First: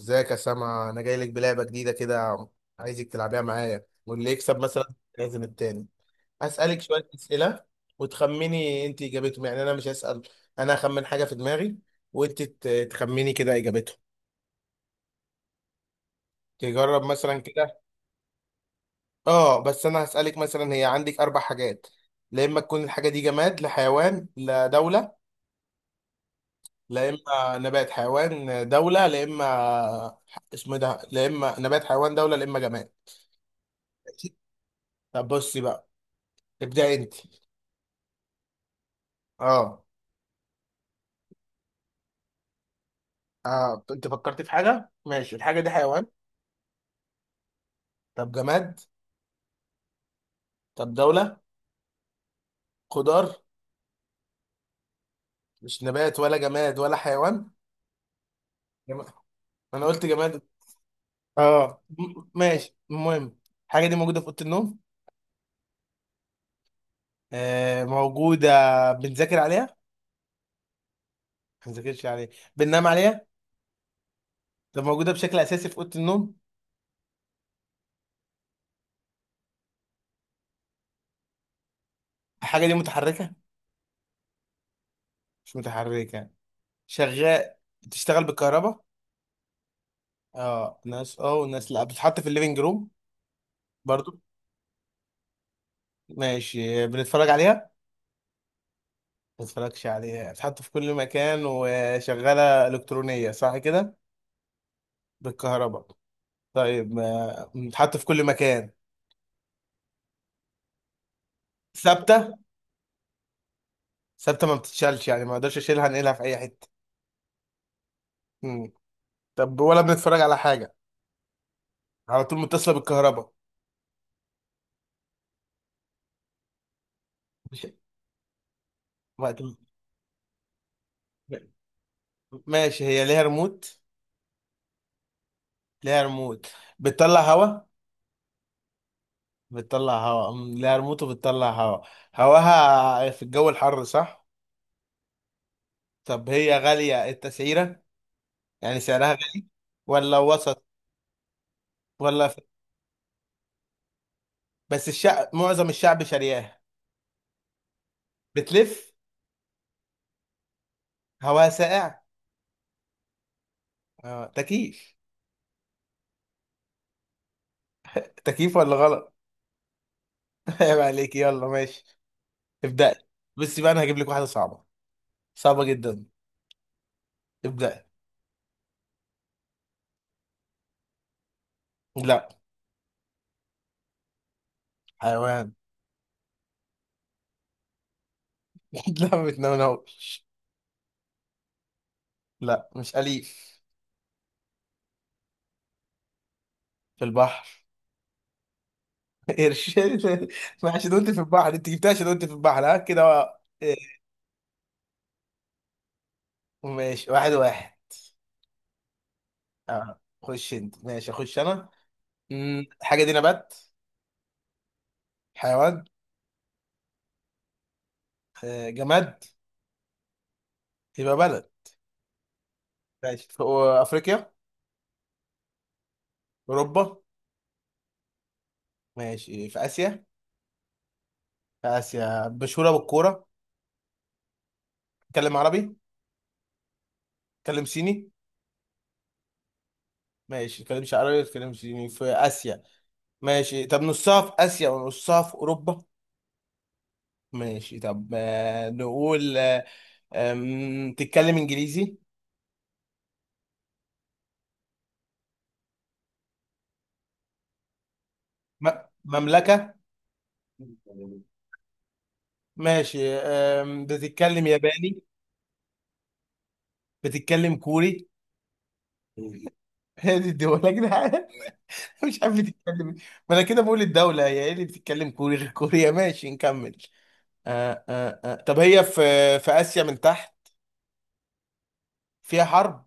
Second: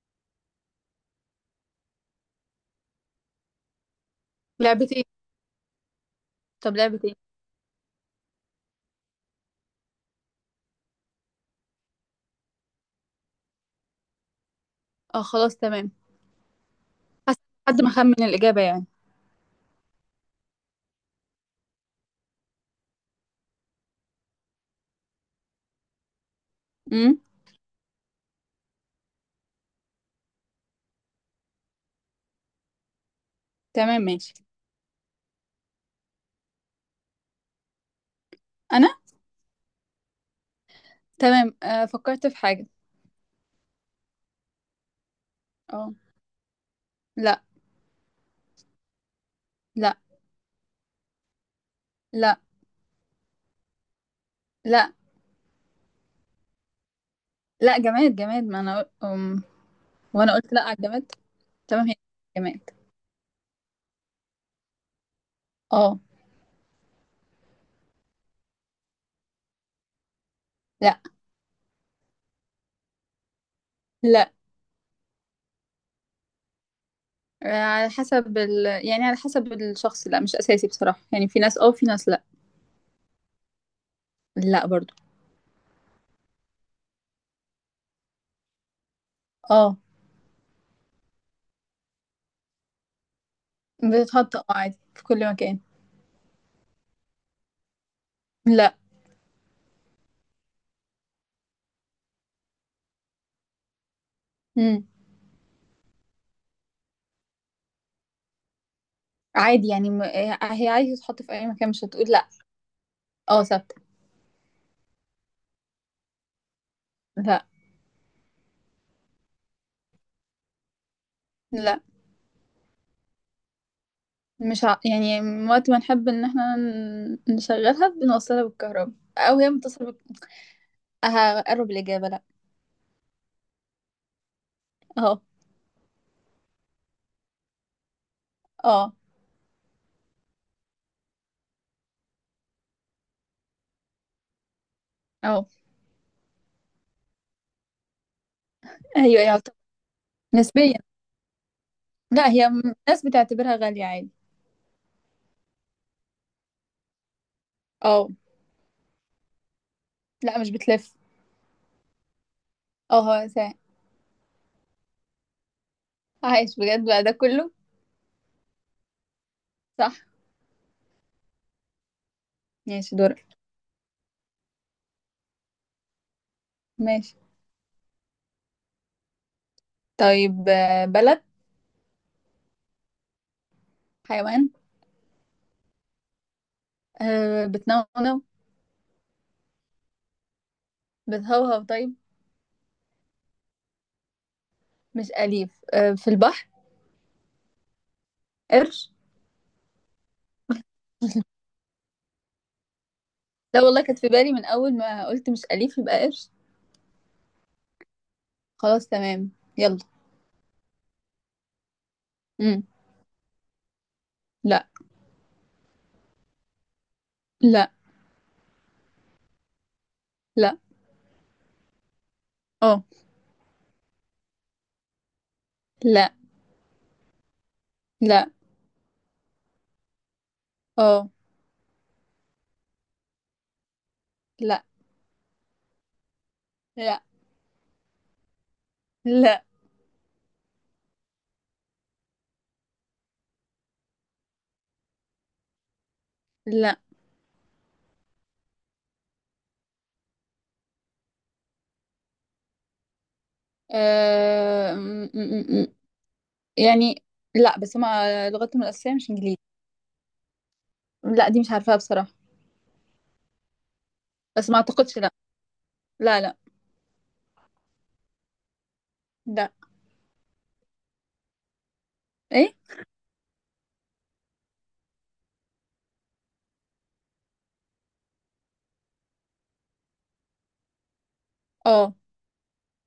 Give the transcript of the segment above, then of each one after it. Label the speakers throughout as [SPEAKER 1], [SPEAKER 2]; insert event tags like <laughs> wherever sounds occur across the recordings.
[SPEAKER 1] ازيك يا سما؟ انا جاي لك بلعبه جديده كده، عايزك تلعبيها معايا، واللي يكسب مثلا
[SPEAKER 2] لعبة ايه؟
[SPEAKER 1] لازم التاني.
[SPEAKER 2] طب
[SPEAKER 1] هسالك
[SPEAKER 2] لعبة
[SPEAKER 1] شويه
[SPEAKER 2] ايه؟
[SPEAKER 1] اسئله وتخمني انت اجابتهم. يعني انا مش هسال، انا هخمن حاجه في دماغي وانت تخمني كده اجابتهم.
[SPEAKER 2] اه، خلاص تمام.
[SPEAKER 1] تجرب
[SPEAKER 2] حس.
[SPEAKER 1] مثلا كده.
[SPEAKER 2] حد ما خمن الإجابة يعني.
[SPEAKER 1] اه، بس انا هسالك مثلا، هي عندك اربع حاجات، لا اما تكون الحاجه دي جماد، لا حيوان، لا دوله، لا
[SPEAKER 2] امم.
[SPEAKER 1] اما نبات حيوان دوله، لا اما اسمه إيه ده، لا اما نبات حيوان دوله، لا اما جماد.
[SPEAKER 2] تمام، ماشي.
[SPEAKER 1] طب بصي بقى. ابدأ انت.
[SPEAKER 2] أنا.
[SPEAKER 1] اه.
[SPEAKER 2] تمام، فكرت في حاجة.
[SPEAKER 1] آه، انت فكرت في حاجه؟ ماشي. الحاجه دي
[SPEAKER 2] اه.
[SPEAKER 1] حيوان؟
[SPEAKER 2] لا.
[SPEAKER 1] طب جماد؟
[SPEAKER 2] لا.
[SPEAKER 1] طب دوله؟
[SPEAKER 2] لا.
[SPEAKER 1] خضار؟
[SPEAKER 2] لا.
[SPEAKER 1] مش نبات ولا جماد ولا حيوان؟
[SPEAKER 2] لا، جماد جماد، ما أنا
[SPEAKER 1] جماد. انا قلت
[SPEAKER 2] وأنا
[SPEAKER 1] جماد.
[SPEAKER 2] قلت لا على الجماد.
[SPEAKER 1] اه،
[SPEAKER 2] تمام، هي جماد.
[SPEAKER 1] ماشي المهم. الحاجه دي موجوده في اوضه النوم؟
[SPEAKER 2] اه.
[SPEAKER 1] آه موجوده. بنذاكر عليها؟
[SPEAKER 2] لا.
[SPEAKER 1] ما بنذاكرش عليها. بننام عليها؟
[SPEAKER 2] لا.
[SPEAKER 1] طب موجوده بشكل اساسي في اوضه النوم؟
[SPEAKER 2] آه، على حسب يعني على حسب الشخص، لا مش أساسي بصراحة، يعني في ناس اه، في ناس لا.
[SPEAKER 1] الحاجه دي متحركه؟
[SPEAKER 2] لا برضو.
[SPEAKER 1] مش متحركه. شغال؟ بتشتغل بالكهرباء؟
[SPEAKER 2] اه،
[SPEAKER 1] اه ناس اه وناس لا. بتتحط في الليفينج روم برضو؟
[SPEAKER 2] بتتحط عادي في كل مكان.
[SPEAKER 1] ماشي. بنتفرج عليها؟
[SPEAKER 2] لا.
[SPEAKER 1] ما تتفرجش عليها حتى. في كل مكان، وشغالة إلكترونية، صح كده؟
[SPEAKER 2] امم.
[SPEAKER 1] بالكهرباء. طيب، بتتحط في كل مكان.
[SPEAKER 2] عادي يعني هي عادي تتحط في أي مكان، مش هتقول لا.
[SPEAKER 1] ثابتة؟
[SPEAKER 2] اه، ثابتة.
[SPEAKER 1] ثابتة، ما بتتشالش، يعني ما اقدرش اشيلها انقلها في اي حتة.
[SPEAKER 2] لا.
[SPEAKER 1] مم. طب ولا بنتفرج على حاجة؟
[SPEAKER 2] لا.
[SPEAKER 1] على طول متصلة بالكهرباء؟
[SPEAKER 2] مش يعني وقت ما نحب ان احنا
[SPEAKER 1] مش-
[SPEAKER 2] نشغلها بنوصلها بالكهرباء، او
[SPEAKER 1] وقت
[SPEAKER 2] هي
[SPEAKER 1] م-
[SPEAKER 2] متصلة. هقرب الاجابة، لا.
[SPEAKER 1] ماشي. هي ليها ريموت؟
[SPEAKER 2] اهو.
[SPEAKER 1] ليها ريموت، بتطلع هوا؟
[SPEAKER 2] اه.
[SPEAKER 1] بتطلع هوا. مم، ليها ريموت وبتطلع هوا، هواها في الجو الحر، صح؟
[SPEAKER 2] اه.
[SPEAKER 1] طب هي غالية التسعيرة؟ يعني سعرها
[SPEAKER 2] ايوه
[SPEAKER 1] غالي
[SPEAKER 2] يعتبر.
[SPEAKER 1] ولا وسط
[SPEAKER 2] نسبيا.
[SPEAKER 1] ولا؟
[SPEAKER 2] لا، هي الناس بتعتبرها غالية عادي.
[SPEAKER 1] بس الشعب، معظم الشعب شارياها.
[SPEAKER 2] اه.
[SPEAKER 1] بتلف؟
[SPEAKER 2] لا، مش بتلف.
[SPEAKER 1] هواها ساقع؟
[SPEAKER 2] اه. هو
[SPEAKER 1] اه، تكييف.
[SPEAKER 2] عايش بجد بقى ده كله.
[SPEAKER 1] تكييف، ولا غلط؟
[SPEAKER 2] صح.
[SPEAKER 1] <laughs> عيب عليك. يلا ماشي، ابدأ.
[SPEAKER 2] ماشي، دورك.
[SPEAKER 1] بس بقى انا هجيب لك واحدة صعبة، صعبة جدا.
[SPEAKER 2] ماشي.
[SPEAKER 1] ابدأ.
[SPEAKER 2] طيب، بلد.
[SPEAKER 1] لا.
[SPEAKER 2] حيوان.
[SPEAKER 1] حيوان؟
[SPEAKER 2] بتنونو.
[SPEAKER 1] <laughs> لا ما بتنونوش.
[SPEAKER 2] بتهوهو طيب.
[SPEAKER 1] لا مش أليف.
[SPEAKER 2] مش أليف، في البحر.
[SPEAKER 1] في البحر؟
[SPEAKER 2] قرش.
[SPEAKER 1] <laughs> قرش. <laughs> ما عشان قلت في البحر انت جبتها، عشان قلت في البحر. ها كده بقى.
[SPEAKER 2] لا
[SPEAKER 1] إيه،
[SPEAKER 2] والله، كانت في بالي من أول ما قلت مش أليف يبقى قرش.
[SPEAKER 1] ماشي، واحد واحد.
[SPEAKER 2] خلاص، تمام. يلا.
[SPEAKER 1] اه خش انت. ماشي، اخش انا.
[SPEAKER 2] امم.
[SPEAKER 1] مم، الحاجة دي نبات؟
[SPEAKER 2] لا.
[SPEAKER 1] حيوان؟
[SPEAKER 2] لا.
[SPEAKER 1] آه، جماد؟
[SPEAKER 2] لا.
[SPEAKER 1] يبقى بلد.
[SPEAKER 2] اه.
[SPEAKER 1] ماشي، في افريقيا؟
[SPEAKER 2] لا.
[SPEAKER 1] اوروبا؟
[SPEAKER 2] لا.
[SPEAKER 1] ماشي، في اسيا.
[SPEAKER 2] اه.
[SPEAKER 1] في اسيا، مشهوره بالكوره؟
[SPEAKER 2] لا.
[SPEAKER 1] تكلم عربي؟
[SPEAKER 2] لا.
[SPEAKER 1] تكلم صيني؟
[SPEAKER 2] لا.
[SPEAKER 1] ماشي، تكلمش عربي، تكلم صيني، في اسيا. ماشي، طب نصها في اسيا ونصها في اوروبا؟
[SPEAKER 2] لا.
[SPEAKER 1] ماشي، طب آه، نقول آه، تتكلم انجليزي؟
[SPEAKER 2] آه... م- م- م- يعني، لا، بس ما لغتهم
[SPEAKER 1] م-
[SPEAKER 2] الأساسية مش إنجليزي.
[SPEAKER 1] مملكه؟
[SPEAKER 2] لا، دي مش عارفاها بصراحة.
[SPEAKER 1] ماشي، بتتكلم
[SPEAKER 2] بس ما أعتقدش،
[SPEAKER 1] ياباني؟
[SPEAKER 2] لا. لا، لا.
[SPEAKER 1] بتتكلم كوري؟
[SPEAKER 2] لا.
[SPEAKER 1] <laughs> هذه الدول يا جدعان. <laughs> مش عارف
[SPEAKER 2] إيه.
[SPEAKER 1] بتتكلم إيه. ما انا كده بقول الدولة هي ايه اللي بتتكلم كوري غير كوريا. <laughs> ماشي نكمل. آه آه آه. طب هي في، في آسيا من تحت؟
[SPEAKER 2] اه.
[SPEAKER 1] فيها حرب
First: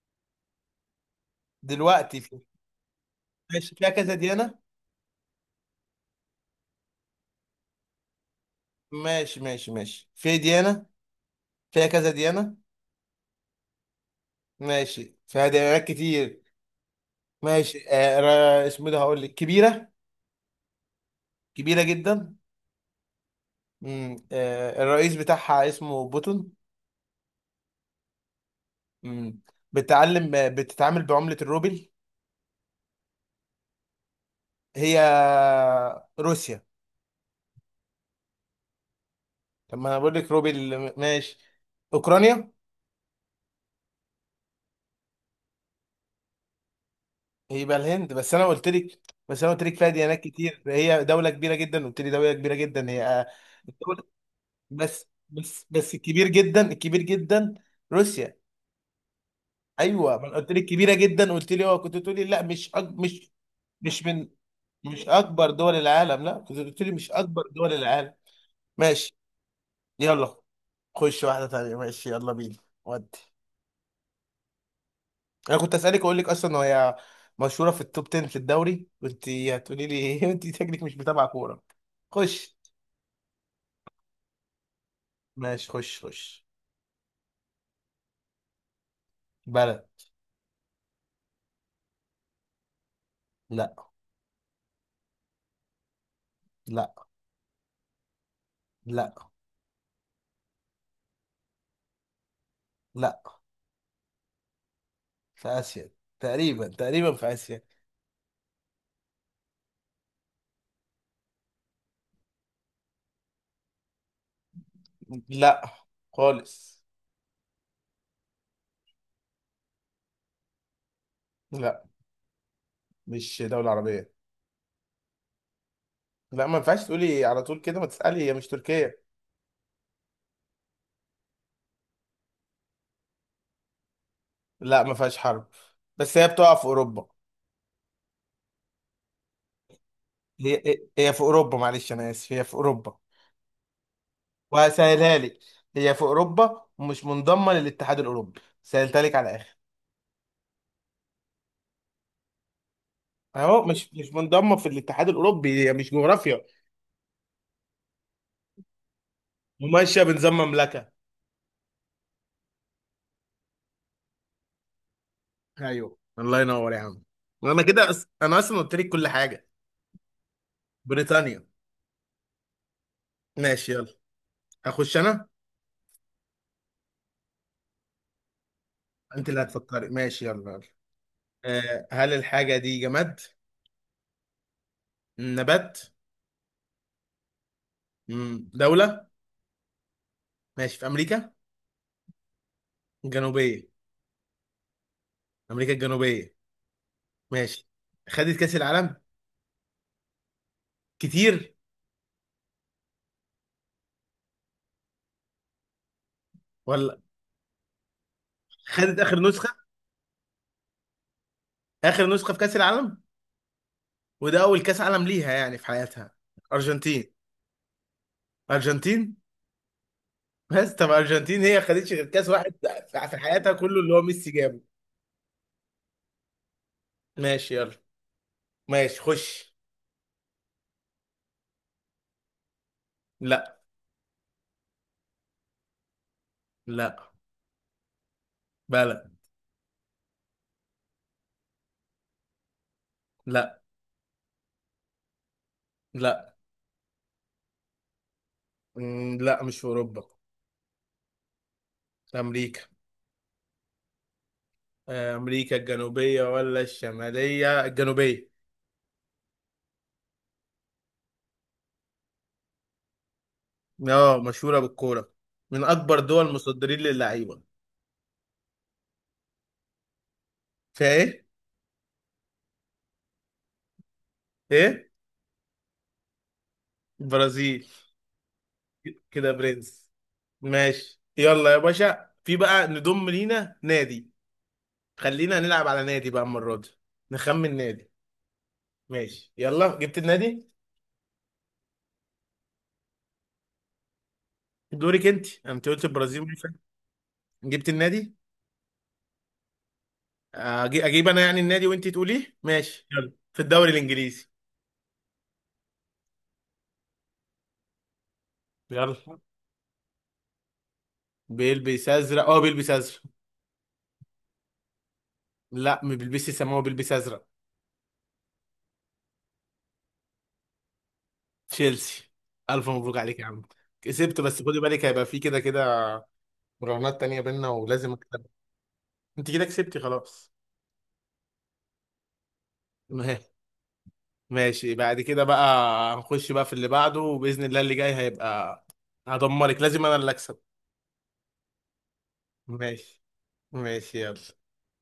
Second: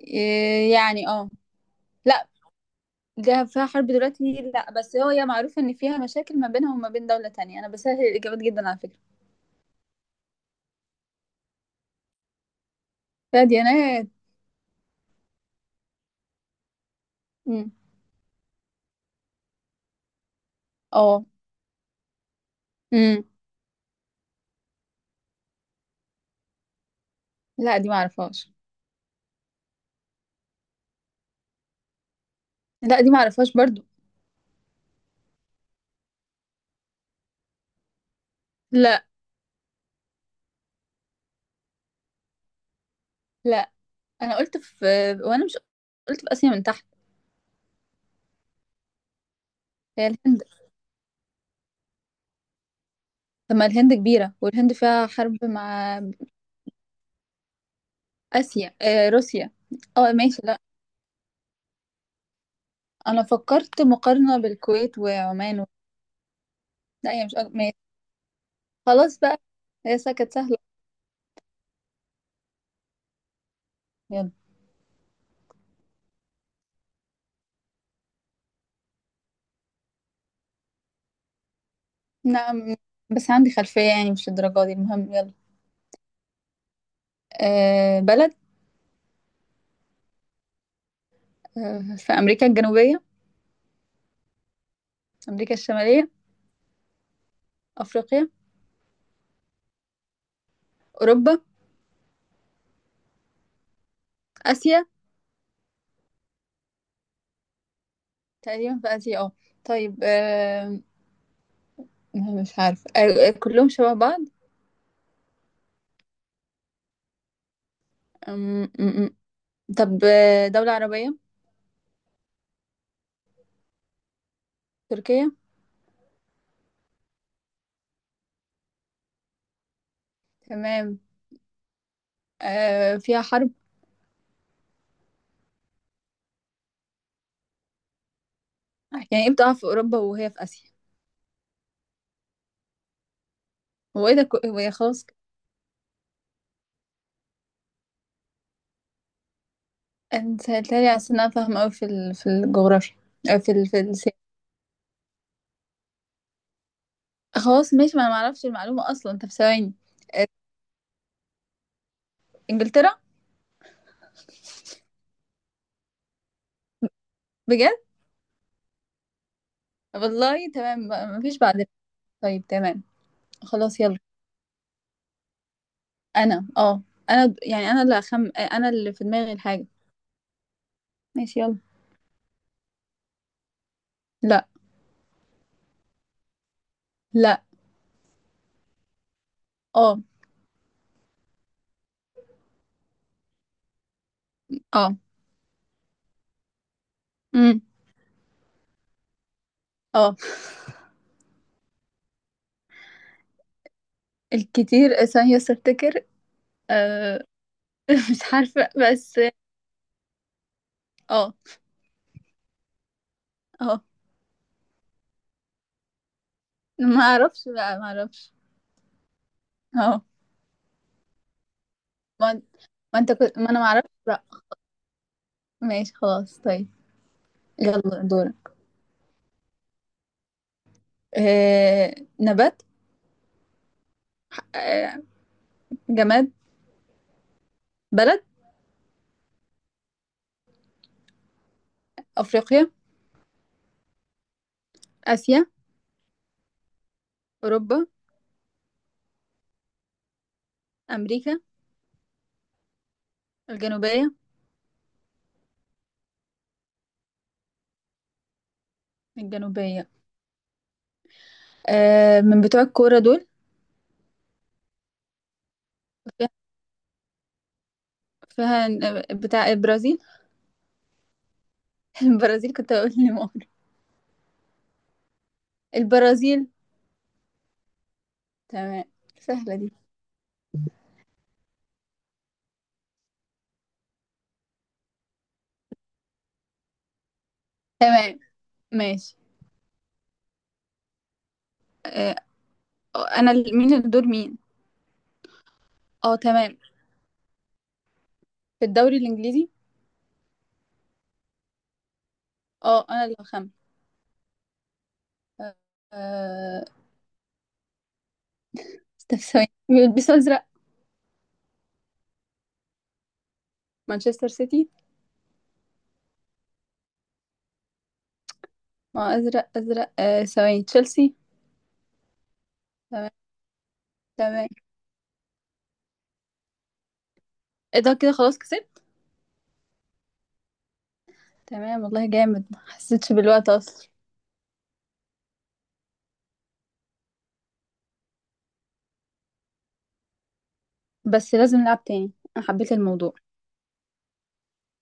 [SPEAKER 2] إيه، يعني اه
[SPEAKER 1] دلوقتي
[SPEAKER 2] لا.
[SPEAKER 1] في؟
[SPEAKER 2] ده فيها
[SPEAKER 1] ماشي،
[SPEAKER 2] حرب
[SPEAKER 1] فيها كذا
[SPEAKER 2] دلوقتي
[SPEAKER 1] ديانة؟
[SPEAKER 2] لا، بس هي معروفة إن فيها مشاكل ما بينها وما بين دولة تانية، أنا بسهل الإجابات جدا على فكرة.
[SPEAKER 1] ماشي ماشي ماشي، في ديانة، فيها كذا ديانة؟
[SPEAKER 2] فيها ديانات.
[SPEAKER 1] ماشي، فيها ديانات كتير.
[SPEAKER 2] امم.
[SPEAKER 1] ماشي آه، اسمه ده. هقول لك، كبيرة،
[SPEAKER 2] اه.
[SPEAKER 1] كبيرة جدا.
[SPEAKER 2] امم.
[SPEAKER 1] مم. آه، الرئيس بتاعها اسمه بوتون.
[SPEAKER 2] لا، دي ما أعرفهاش.
[SPEAKER 1] مم. بتعلم، بتتعامل بعملة الروبل.
[SPEAKER 2] لا، دي معرفهاش برضو.
[SPEAKER 1] هي روسيا؟
[SPEAKER 2] لا.
[SPEAKER 1] طب ما انا بقول لك روبي، ماشي. اوكرانيا؟
[SPEAKER 2] لا، انا قلت في وانا مش قلت في اسيا من تحت.
[SPEAKER 1] يبقى الهند، بس انا قلت لك، بس انا قلت لك فيها
[SPEAKER 2] هي
[SPEAKER 1] ديانات
[SPEAKER 2] الهند.
[SPEAKER 1] كتير، هي دوله كبيره جدا، قلت لي دوله كبيره جدا هي آه،
[SPEAKER 2] طب ما الهند
[SPEAKER 1] الدولة-
[SPEAKER 2] كبيره، والهند فيها
[SPEAKER 1] بس
[SPEAKER 2] حرب
[SPEAKER 1] بس بس،
[SPEAKER 2] مع
[SPEAKER 1] الكبير جدا، الكبير جدا. روسيا.
[SPEAKER 2] اسيا، روسيا. اه،
[SPEAKER 1] ايوه، ما انا
[SPEAKER 2] ماشي،
[SPEAKER 1] قلت
[SPEAKER 2] لا.
[SPEAKER 1] لك كبيره جدا، قلت لي اه، كنت تقولي لا مش
[SPEAKER 2] انا
[SPEAKER 1] مش،
[SPEAKER 2] فكرت
[SPEAKER 1] مش من،
[SPEAKER 2] مقارنه بالكويت
[SPEAKER 1] مش اكبر
[SPEAKER 2] وعمان.
[SPEAKER 1] دول العالم، لا، كنت قلت لي
[SPEAKER 2] لا،
[SPEAKER 1] مش
[SPEAKER 2] هي مش
[SPEAKER 1] اكبر دول
[SPEAKER 2] ماشي.
[SPEAKER 1] العالم. ماشي.
[SPEAKER 2] خلاص بقى. هي كانت
[SPEAKER 1] يلا
[SPEAKER 2] سهله.
[SPEAKER 1] خش واحده تانيه. ماشي يلا بينا. ودي
[SPEAKER 2] يلا.
[SPEAKER 1] انا كنت اسالك، اقول لك اصلا هي مشهوره في التوب 10 في الدوري، وانت هتقولي لي ايه. <laughs> انت شكلك مش متابعه كوره. خش.
[SPEAKER 2] نعم. بس عندي خلفيه، يعني مش الدرجه دي، المهم يلا.
[SPEAKER 1] ماشي، خش خش.
[SPEAKER 2] آه، بلد.
[SPEAKER 1] بلد.
[SPEAKER 2] في امريكا الجنوبيه.
[SPEAKER 1] لا.
[SPEAKER 2] امريكا الشماليه.
[SPEAKER 1] لا.
[SPEAKER 2] افريقيا.
[SPEAKER 1] لا.
[SPEAKER 2] اوروبا.
[SPEAKER 1] لا.
[SPEAKER 2] اسيا.
[SPEAKER 1] في اسيا، تقريبا، تقريبا في اسيا.
[SPEAKER 2] تقريبا في اسيا، اه. طيب. لا، مش عارفة، كلهم شبه بعض.
[SPEAKER 1] لا، خالص.
[SPEAKER 2] أم، أم، أم. طب، دولة عربية.
[SPEAKER 1] لا، مش دوله عربيه.
[SPEAKER 2] تركيا.
[SPEAKER 1] لا، ما ينفعش تقولي على طول كده، ما تسالي. هي مش تركيا.
[SPEAKER 2] تمام. فيها حرب.
[SPEAKER 1] لا ما فيهاش حرب. بس هي بتقع في اوروبا.
[SPEAKER 2] يعني ايه بتقع في أوروبا وهي في آسيا؟
[SPEAKER 1] هي، هي في اوروبا، معلش انا اسف، هي في اوروبا.
[SPEAKER 2] هو ايه ده كو- هو إيه؟ خلاص.
[SPEAKER 1] وهسهلها لك، هي في اوروبا ومش منضمه للاتحاد الاوروبي، سهلتها لك على الاخر.
[SPEAKER 2] انت سألتني على أساس إن أنا فاهمة أوي في الجغرافيا،
[SPEAKER 1] اهو،
[SPEAKER 2] في
[SPEAKER 1] مش مش
[SPEAKER 2] السياسة.
[SPEAKER 1] منضمه في الاتحاد الاوروبي، هي مش جغرافيا.
[SPEAKER 2] خلاص ماشي، ما أنا معرفش المعلومة أصلا أنت، في ثواني.
[SPEAKER 1] وماشيه بنظام مملكه.
[SPEAKER 2] إنجلترا.
[SPEAKER 1] ايوه، الله ينور يا عم. انا
[SPEAKER 2] بجد.
[SPEAKER 1] كده انا اصلا قلت لك كل حاجه.
[SPEAKER 2] والله تمام، ما فيش
[SPEAKER 1] بريطانيا.
[SPEAKER 2] بعد. طيب، تمام.
[SPEAKER 1] ماشي
[SPEAKER 2] خلاص،
[SPEAKER 1] يلا.
[SPEAKER 2] يلا.
[SPEAKER 1] اخش انا.
[SPEAKER 2] أنا اه أنا يعني أنا اللي في
[SPEAKER 1] انت
[SPEAKER 2] دماغي
[SPEAKER 1] اللي
[SPEAKER 2] الحاجة.
[SPEAKER 1] هتفكري، ماشي يلا يلا.
[SPEAKER 2] ماشي، يلا.
[SPEAKER 1] أه، هل الحاجه دي جماد؟
[SPEAKER 2] لا.
[SPEAKER 1] نبات؟
[SPEAKER 2] لا.
[SPEAKER 1] مم، دوله؟
[SPEAKER 2] اه.
[SPEAKER 1] ماشي، في امريكا الجنوبيه؟
[SPEAKER 2] اه.
[SPEAKER 1] امريكا الجنوبيه،
[SPEAKER 2] امم.
[SPEAKER 1] ماشي. خدت كاس العالم
[SPEAKER 2] اه.
[SPEAKER 1] كتير
[SPEAKER 2] الكتير، ثانية استفتكر.
[SPEAKER 1] ولا؟
[SPEAKER 2] أه <laughs> مش عارفة
[SPEAKER 1] خدت اخر
[SPEAKER 2] بس.
[SPEAKER 1] نسخه،
[SPEAKER 2] اه.
[SPEAKER 1] اخر نسخه في كاس العالم،
[SPEAKER 2] اه.
[SPEAKER 1] وده اول كاس عالم ليها يعني في حياتها.
[SPEAKER 2] ما
[SPEAKER 1] ارجنتين.
[SPEAKER 2] اعرفش بقى، ما اعرفش.
[SPEAKER 1] ارجنتين.
[SPEAKER 2] اه.
[SPEAKER 1] بس طب ارجنتين هي خدتش غير كاس
[SPEAKER 2] ما,
[SPEAKER 1] واحد
[SPEAKER 2] ما
[SPEAKER 1] في،
[SPEAKER 2] انت
[SPEAKER 1] في
[SPEAKER 2] كنت ما
[SPEAKER 1] حياتها
[SPEAKER 2] انا ما
[SPEAKER 1] كله،
[SPEAKER 2] اعرفش،
[SPEAKER 1] اللي هو
[SPEAKER 2] لا.
[SPEAKER 1] ميسي جابه.
[SPEAKER 2] ماشي خلاص، طيب.
[SPEAKER 1] ماشي يلا.
[SPEAKER 2] يلا دور.
[SPEAKER 1] ماشي خش.
[SPEAKER 2] نبات.
[SPEAKER 1] لا.
[SPEAKER 2] أه جماد.
[SPEAKER 1] لا.
[SPEAKER 2] بلد.
[SPEAKER 1] بلد.
[SPEAKER 2] افريقيا.
[SPEAKER 1] لا.
[SPEAKER 2] اسيا.
[SPEAKER 1] لا.
[SPEAKER 2] اوروبا.
[SPEAKER 1] مم، لا مش في اوروبا.
[SPEAKER 2] امريكا.
[SPEAKER 1] امريكا.
[SPEAKER 2] الجنوبية.
[SPEAKER 1] آه، امريكا الجنوبيه ولا الشماليه؟ الجنوبيه.
[SPEAKER 2] الجنوبية. من بتوع الكورة دول.
[SPEAKER 1] اه، مشهوره بالكوره، من اكبر
[SPEAKER 2] فيها
[SPEAKER 1] دول مصدرين للعيبه.
[SPEAKER 2] فيها بتاع البرازيل.
[SPEAKER 1] فايه؟
[SPEAKER 2] <laughs> البرازيل، كنت اقول لي مؤخر
[SPEAKER 1] ايه؟
[SPEAKER 2] البرازيل.
[SPEAKER 1] برازيل.
[SPEAKER 2] تمام.
[SPEAKER 1] كده يا
[SPEAKER 2] سهلة دي.
[SPEAKER 1] برنس. ماشي يلا يا باشا، في بقى نضم لينا نادي، خلينا نلعب على نادي بقى المرة دي، نخمن نادي.
[SPEAKER 2] تمام، ماشي.
[SPEAKER 1] ماشي يلا، جبت النادي.
[SPEAKER 2] آه، انا مين الدور؟ مين؟
[SPEAKER 1] دورك انت، انت قلت
[SPEAKER 2] اه،
[SPEAKER 1] البرازيل، ماشي.
[SPEAKER 2] تمام.
[SPEAKER 1] جبت النادي.
[SPEAKER 2] في الدوري الانجليزي.
[SPEAKER 1] اجيب انا يعني النادي وانت تقوليه. ماشي
[SPEAKER 2] اه، انا
[SPEAKER 1] يلا،
[SPEAKER 2] اللي
[SPEAKER 1] في
[SPEAKER 2] هخمن.
[SPEAKER 1] الدوري الانجليزي.
[SPEAKER 2] آه.
[SPEAKER 1] يلا.
[SPEAKER 2] طب ثواني، بيلبسوا ازرق؟
[SPEAKER 1] بيلبس ازرق؟ اه بيلبس ازرق.
[SPEAKER 2] مانشستر سيتي.
[SPEAKER 1] لا ما بيلبسش سماوي، بيلبس ازرق.
[SPEAKER 2] ما هو ازرق ازرق، ثواني، تشيلسي.
[SPEAKER 1] تشيلسي. الف مبروك
[SPEAKER 2] تمام.
[SPEAKER 1] عليك يا عم، كسبت. بس
[SPEAKER 2] تمام.
[SPEAKER 1] خدي بالك، هيبقى في كده كده مراهنات تانية بينا،
[SPEAKER 2] ايه
[SPEAKER 1] ولازم
[SPEAKER 2] ده؟ كده
[SPEAKER 1] اكسب.
[SPEAKER 2] خلاص كسبت.
[SPEAKER 1] انت كده كسبتي خلاص.
[SPEAKER 2] تمام والله، جامد، ما
[SPEAKER 1] <laughs>
[SPEAKER 2] حسيتش
[SPEAKER 1] ما-
[SPEAKER 2] بالوقت اصلا.
[SPEAKER 1] ماشي بعد كده بقى، هنخش بقى في اللي بعده، وبإذن الله اللي جاي هيبقى، هدمرك، لازم انا اللي اكسب.
[SPEAKER 2] بس لازم نلعب تاني. انا حبيت
[SPEAKER 1] ماشي.
[SPEAKER 2] الموضوع.
[SPEAKER 1] ماشي يلا.